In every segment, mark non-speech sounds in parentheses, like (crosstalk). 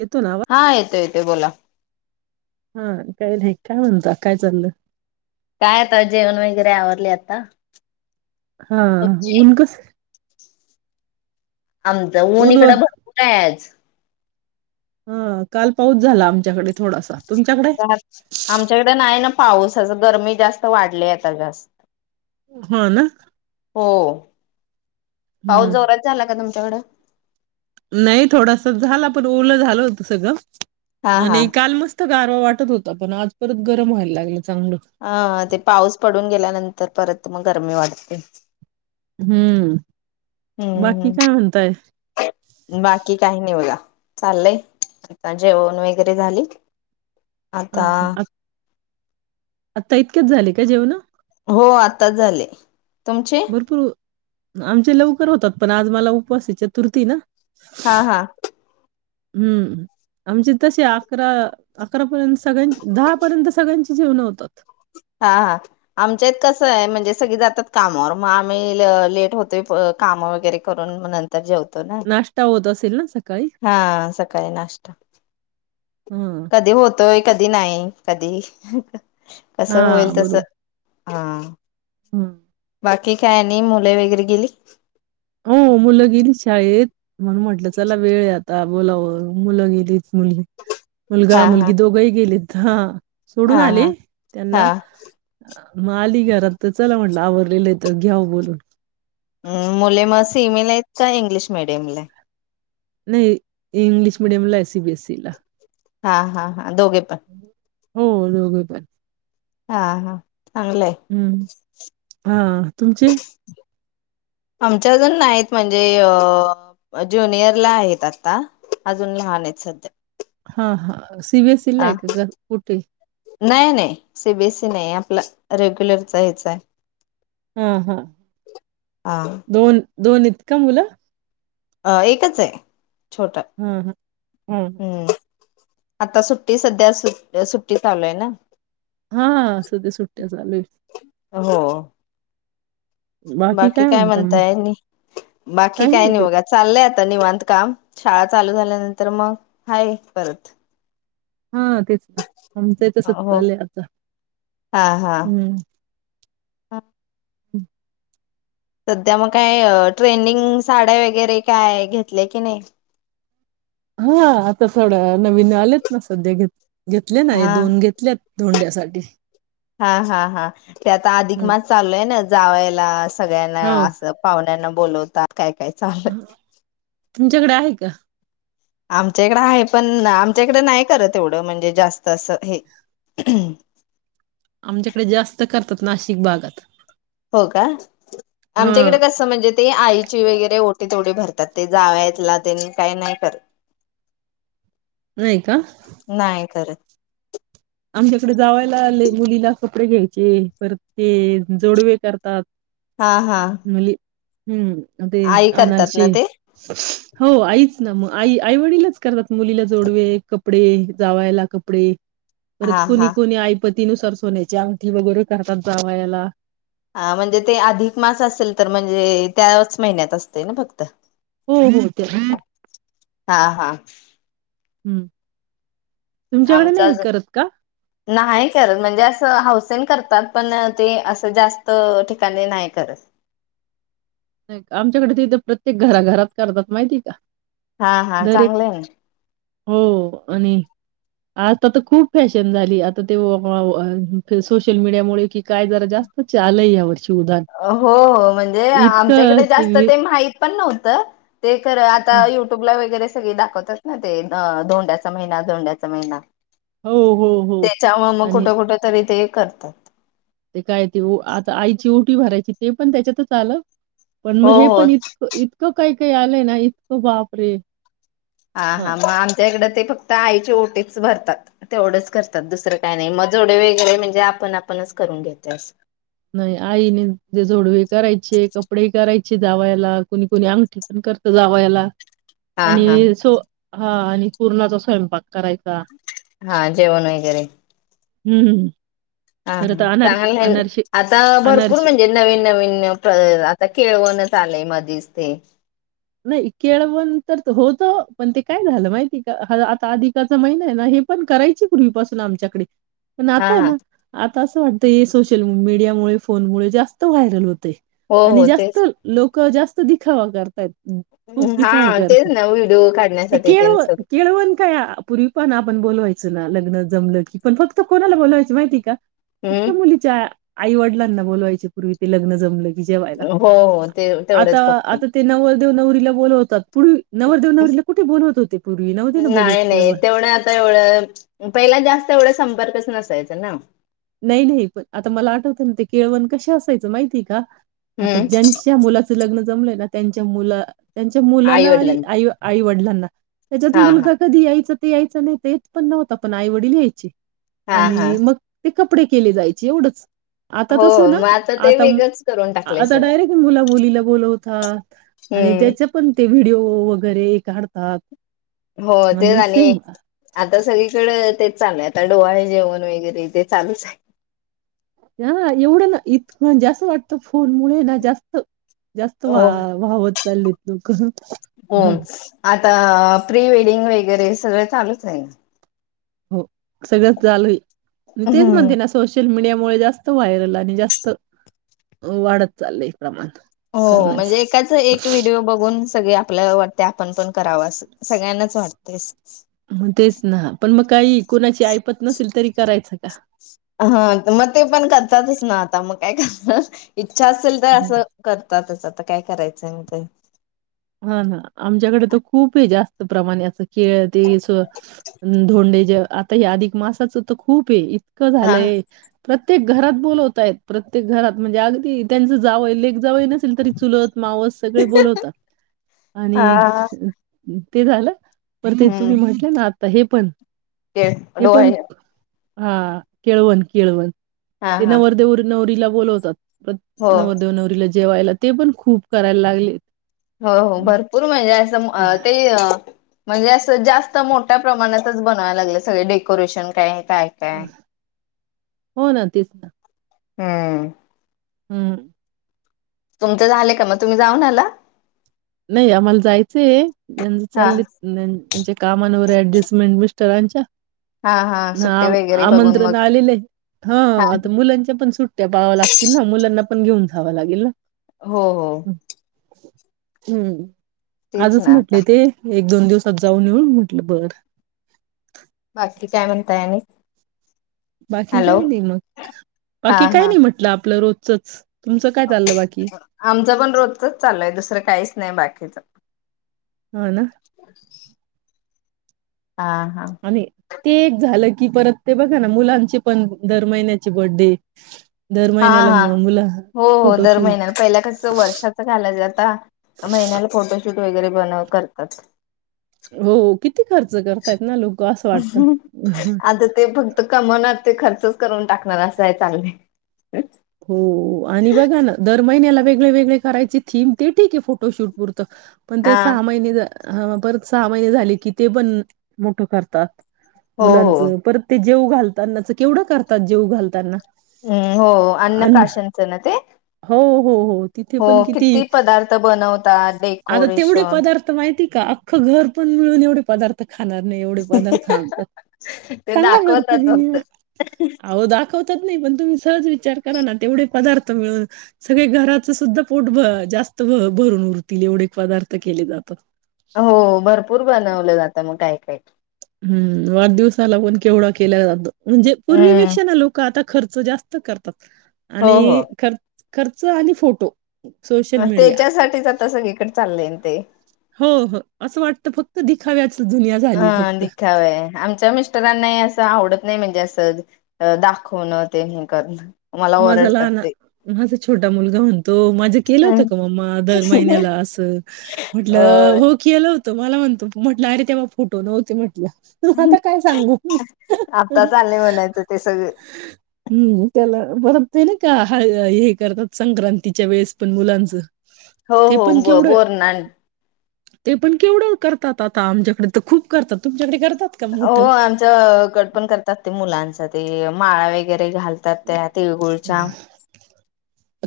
येतो ना आवाज? हा येतोय येत ते बोला हम्म काय नाही काय म्हणता काय चालंय काय आता जेवण वगैरे आवरले आता हा तुमची? ऊन कस आमचं ऊन इकडं भरपूर हाय आज ह काल पाऊस झाला आमच्याकडे थोडासा तुमच्याकडे? राह आमच्याकडे नाही ना. पाऊसाच गरमी जास्त वाढली आता जास्त हो ना हो. पाऊस हम्म जोरात झाला का तुमचा चड नाही थोडासा झाला पण ओल झालं होत सगळं हा हा. आणि काल मस्त गारवा वाटत होता पण आज परत गरम व्हायला लागलं. चांगलं. अ ते पाऊस पडून गेल्यानंतर परत मग गरमी वाढते हम्म हम्म बाकी हम्म काय म्हणताय, चालंय आता जेवण वगैरे झाली. आता आता इतकेच झाले का जेवण. हो आता झाले. तुमचे? भरपूर आमचे लवकर होतात. पण आज मला उपवास हे चतुर्थी ना, हा हा. हम्म आमचे तसे अकरा अकरा पर्यंस सगळ्यांच दहा पर्यंत सगळ्यांच जेवल होत. हा हा आमच्यात कसं हाय म्हणजे सगळी जातात कामावर म आम्ही ल लेट होतोय प काम वगैरे करून म नं, (unintelligible) नाष्टा होत असेल ना, सकाळी? हा सकाळी नाष्टा हां. कधी होतोय कधी नाही कधी कसं होईल तस. हा. हम्म. बाकी काय नई मुलं वगैरे गेली. हो मुलं गेली शाळेत. म्हूणन म्हटलं चला वेळ आता बोलाव मुलं गेलीच मुलगी मुलगा हा हा मुलगी दोघंही गेलेत. हा. सोडून हा आले हा हा त्यांना म अली घरात तर चला म्हंटलं आवरलेलं तर घ्याऊ बोलून. मंग मुले म सेमी ला हेत का इंग्लिश मिडियमला? नाही इंग्लिश मिडियम ला हे सीबीएसई ला हा हा हा. अ दोघे पन हो दोघे पण हा हा. चांगलंय हम्म हा. तुमचे आमच्या अजून नाही क म्हणजे अ ज्युनियरला आहेत आता अजून लहान आहेत सध्या. हा हा. सीबीएसई लाय क ग का कुठे? सीबीएसी नाही आपला रेग्युलरचा ह्याच हे. हा हा दोन दोन हेत का मुलं? अ एकच आहे. छोटा हां, हां. हां. हम्म. आता सुट्टी सध्या सुट सुट्टी चालूय ना, हा सध्या सुट्ट्या चालू. हो. बाकी काय म्हणताय बाकी काही काय नाही बाई. बघा चाललंय आ. आता निवांत काम शाळा चालू झाल्यानंतर मग आहे परत. हा तेच ना आमच ही तसंच हो चालतंय आता हा हम्म. हा. हम्. सध्या मग काय ट्रेंडिंग साड्या वगैरे काय घेतल्या की नाही. हा आता थोडं नवीन आलेत ना सध्या घेत. घेतले नाही हा दोन घेतलेत. धोंड्यासाठी हा हा हा ते आता अधिक हं, मास चालू आहे ना. जावेयला. सगळ्यांना हो. असं पाहुण्याना बोलवता. तुमच्याकडे आहे का. आमच्या इकडं आहे पण आमच्या इकडे नाही करत एवढं म्हणजे जास्त असं हे. आमच्याकडे जास्त करतात नाशिक भागात हो का हां, आमच्याकडे कस म्हणजे ते आईची वगैरेओटी तेवढे भरते. ते जावयाला येत त्यांनी काही नाही करत. नाही का? नाही करत आमच्याकडे जावायला आले मुलीला कपडे घ्यायचे पर ते जोडवे करतात. हा हा. हम्म. अ ते आई करतात ना अनारसे ते हो आईच ना मग आई आईवडीलच करतात. मुलीला जोडवे कपडे जावायला कपडे परत हा कोणी हा कोणी ऐपत ततीनुसार सोन्याच्या आवी वगैरे करतात जावायाला. ह म्हणजे ते अधिक मास असेल तर म्हणजे त्याच महिन्यात असते ना फक्त हो हो ते हा हा हम्म. तुमच्याकडे आमचा नाही अजून करत का. नाही करत म्हणजे असं हाऊसेन करतात पण ते असं जास्त ठिकाणी नाही करत. आमच्याकडे तिथे प्रत्येक घराघरात करतात माहिती का हा हा दर एक चांगले ना हो आणि आजता तर खूप फॅशन झाली आता ते सोशल मीडियामुळे कि काय जरा जास्त आलंय या वर्षी हो हो म्हणजे आम इतकं डे जास्त वि ते मा पण नव्हत ते कर आता हं. युट्यूबला वगैरे सगळे दाखवतात ना ते धोंड्याचा महिना धोंड्याचा महिना हो, हो, हो. त्याच्या मुळेमग आणि कुठं कुठ तरी ते करतात ी भरायची ते पण त्याच्यातच आलं पण मग हो हे हो पण इतकं इतकं काय आले ना इतको वापरे हा हा मग आमच्या इकडे ते फक्त आईचे ओटीच भरतात तेवढंच करतात दुसरं काय नाही मगजेवढे वगैरे म्हणजे आपण आपणच करून घेते अस नाही आईने जे झोडवे करायचे कपडेही करायचे जावायला कुणी कोुणी अंगठी पण करत जावयला हा हा आणि सो हा आणि पूर्णाचा स्वयंपाक करायचा. हा जेवण वगैरे हम्म हा हा चांगलं आता भरपूर अनारसे म्हणजे नवीन नवीन आता खळवण चालेय मधच ते नाही केळवण तर होत पण ते काय झालं माहिती का आता अधिकाचा महिना आहे ना हे पण करायची पूर्वीपासून आमच्याकडे पण हा आताय हा ना आता असं वाटत हे सोशल मीडिया मु फोनमुळे जास्त व्हायरल होत हो आणि हो तेच जास्त लोक जास्त दिखावा करताय हा तेच ना व्हिडिओ काढण्यासाठी ते केळव स केळवण काय पूर्वी पण आपण बोलवायचं ना लग्न जमलं की पण फक्त कोणाला बोलावायच माहिती का फक्त हम्म मुलीच्या आई वडलांना बोलवायचे पूर्वी ते लग्न जमलं की जेवायला. हो हो ते तेवढेच फक्त देवनवरीला बोलत होतात पूर्वी नव्हते ना बोलवत नाही नाही केळवण. तेवढं आता एवढं पहि जास्त एवढं संपर्कच नसायचा ना. नाही नाही पण आता मला आठवतं ना ते केळवण कसे असायचं माहितीय का? आता हम्म ज्यांच्या मुलाचं लग्न. जमलंय ना त्यांच्या मुला त्यांच्या मुलाला आणि आईवडिलां आई आईवडला ह ना. त्याच्यात हा हा मुलगा कधी यायच? ते यायचं नाही, देत पण नव्हता पण आई वडील यायचे. हा हा आणि मग कपडे केले जायचे एवढंच. आता हो तस ना मग ते आता वेगळंच करून टाकलंय आता सगळं डायरेक्ट मुला मुलीला बोलवतात आणि हम्म त्याच पण ते व्हिडिओ वगर (unintelligible) हो, तेच आणि आता सगळीकड ते चालय आता डोवाळे जेवण वगैरे ते चालूच आहे. हा एवढं ना, इत जास्त वाटतं फोन मुळे ना जास्त जास्त वा हो वा्हावत चाललीत हो (unintelligible) ह. आता प्री वेडिंग वगैरे सगळं चालूच आहे. हो सगळंच झालंय. मी तेेच हम्म म्हंणते, ना सोशल मीडिया होय जास्त व्हायरल आणि जास्त, वाढत चालय. हो म्हणजे, एकाच एक व्हिडिओ बघून सगळ्या आपल्या वाटत आपण पण कराव असं‌ सगळ्यांनाच वाटतेस. मग तेच ना पण मग काही, कुणाची ऐपत नसेल, तरी करायचं का? हा, मग ते पण करतातच ना आता मग काय करणार. च्छा असेल, तर असं करतातच आता काय करायचंय (unintelligible) हा, ना आमच्याकडे तर खूप हे जास्त. प्रमाणे केळ ते, धोंडे ज आता हे अधिक मासाचं तर खूप हे. हा. झालंय प्रत्य प्रत्येक घरात बोलवतयत, प्रत्येक घरात म्हणजे, अगदी त्यांचं जावंय लेक जावं नसेल तरी चुलत मावस सगळे बोलवतात. आणि. हा. ते झालं. बर ते तुमी म्हटले ना. आता हे पण तेडो आहे हा केळवण केळवन हा येन हा वर्देवरनवरिला बोलवतात हो नव देव नवलाज जेवायला ते पण खूप करायला लागले हो हो भरपूर म्हणजे असं ते म्हणजे असं जास्त मोठ्या प्रमाणातच बनवाय लागलं सगळे डेकोरेशन काय काय काय. हो ना तेच ना हुं हू तुमचं झाले का मग तुम्ही जाऊन आला? नाही आम्हाला जायचंय यांच हा चाकेत याच्या कामंवर ऍडजस्टमेंट मी मिस्टराच्या हा हा ना सुट्टी वगैरे बघून मग आमंत्रण आलेलं आहे हा आता मुलांच्या पण सुट्या पहाव्या लागतील ना मुलांना पण घेऊन जावं लागेल ना? हो हो हुं तेच आजच ना आता म्हटले ते एक दोन दिवसात जाऊन येऊ म्हटलं बर. बाकी काय म्हणताय आणि? बाकी हॅलो काही नाही मग बाकी काही नाही म्हटलं आपलं रोज चचं आमच पण रोजचच चालू आहे दुसरं काहीच नाही बाकीच हा ना (inaudible) हा हा आणि ते एक झालं की परत ते बघा ना मुलांचे पण दर महिन्याचे बडे हा, हा, हो, हो दर फोटोशूट महिन्याला पहिल्या कस वर्षाच घालायचं आता महिन्याला फोटोशूट वगैरे बनव करतात हो किती किती खर्च करतायत ना लोक असं वाटत आता ते फक्त कमवणार ते खर्चच करून टाकणार असं आहे चाललंय हो आणि बघा ना दर महिन्याला वेगळेवेगळे करायचे थीम ते ठीक आहे फोटोशूट पुरत पण ते हा सहा महिने हा परत सहा महिने झाले की ते पण मोठं करतात. हो मुलांच हो परत ते जेवू घालतानाच केवढं करतात जेवू घालताना. हुं हो अन्न अन् प्राशंनच ना ते हो, हो हो तिथे हो पण किती पदार्थ बनवतात आता तेवढे डेकोरेशन पदार्थ माहिती का अख्ख घर पण मिळून एवढे पदार्थ खाणार नाही एवढे पदार्थ आणतात ते सांगा बर दाखवतात तुम्ही फक्त आहो दाखवतात नाही पण तुम्ही सज विचार करा ना तेवढे पदार्थ मिळून सगळे घराच सुद्धा पोटभ जास्त भरून उरतील एवढे पदार्थ केले जात हो भरपूर बनवलं जातं मग काय थँक्यू हम् वाढदिवसाला पण केवढा केल्या जातो म्हणजे हम्म पूर्वीपेक्षा ना लोक आता खर्च जास्त करतात हो आणि खर खर्च आणि फोटो सोशल मीडिया त्याच्यासाठीठीच आता सगळे इकडे चालले ते हो हो असं वाटत फक्त दिखा्याच अं दिखाव आमच्या मिस्टरांना असं आवडत नाही म्हणजे असं दाखवणं ते नाही करणं मला माझा ओरडतात लहान ते माझा छोटा मुलगा म्हणतो माझं केलं होत का मम्मा दर महिन्याला असं म्हटलं अ हो केलं होत मला म्हणतो म्हटलं अरे तेव्हा फोटो नव्हते म्हटलं आता काय सांगू आत्ताच आले म्हणायचं ते सगळे हम्म त्याला पररत ते ना काा हे करतात संक्रांतीच्या वेळेस पण मुलांचं हो ते हो पण ब केवढं बोर ना ते पण केवढं करतात आता आमच्याकडे तर खूप करतात तुमच्याकडे करात हो आमच्या कड पण करतात ते मुलांच ते माळा वगैरे न. घालतात त्या तळगुळच्या.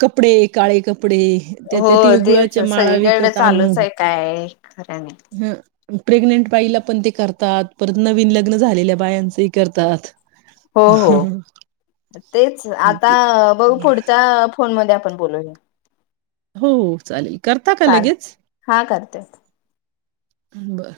कपडे काळे कप हो तेच सगळीकड विकत चालूच आणून आहे काय. खरा नाही. हं, प्रेग्नेंट बाईला पण ते करतात परत नवीन लग्न झालेल्या बायांचही करतात. हो हो तेच आता आ बघु अ पुढच्या फोन मध्ये आपण. पण बोलूया. हो चालेल. करता का चाल लगेच. हा करते. बर.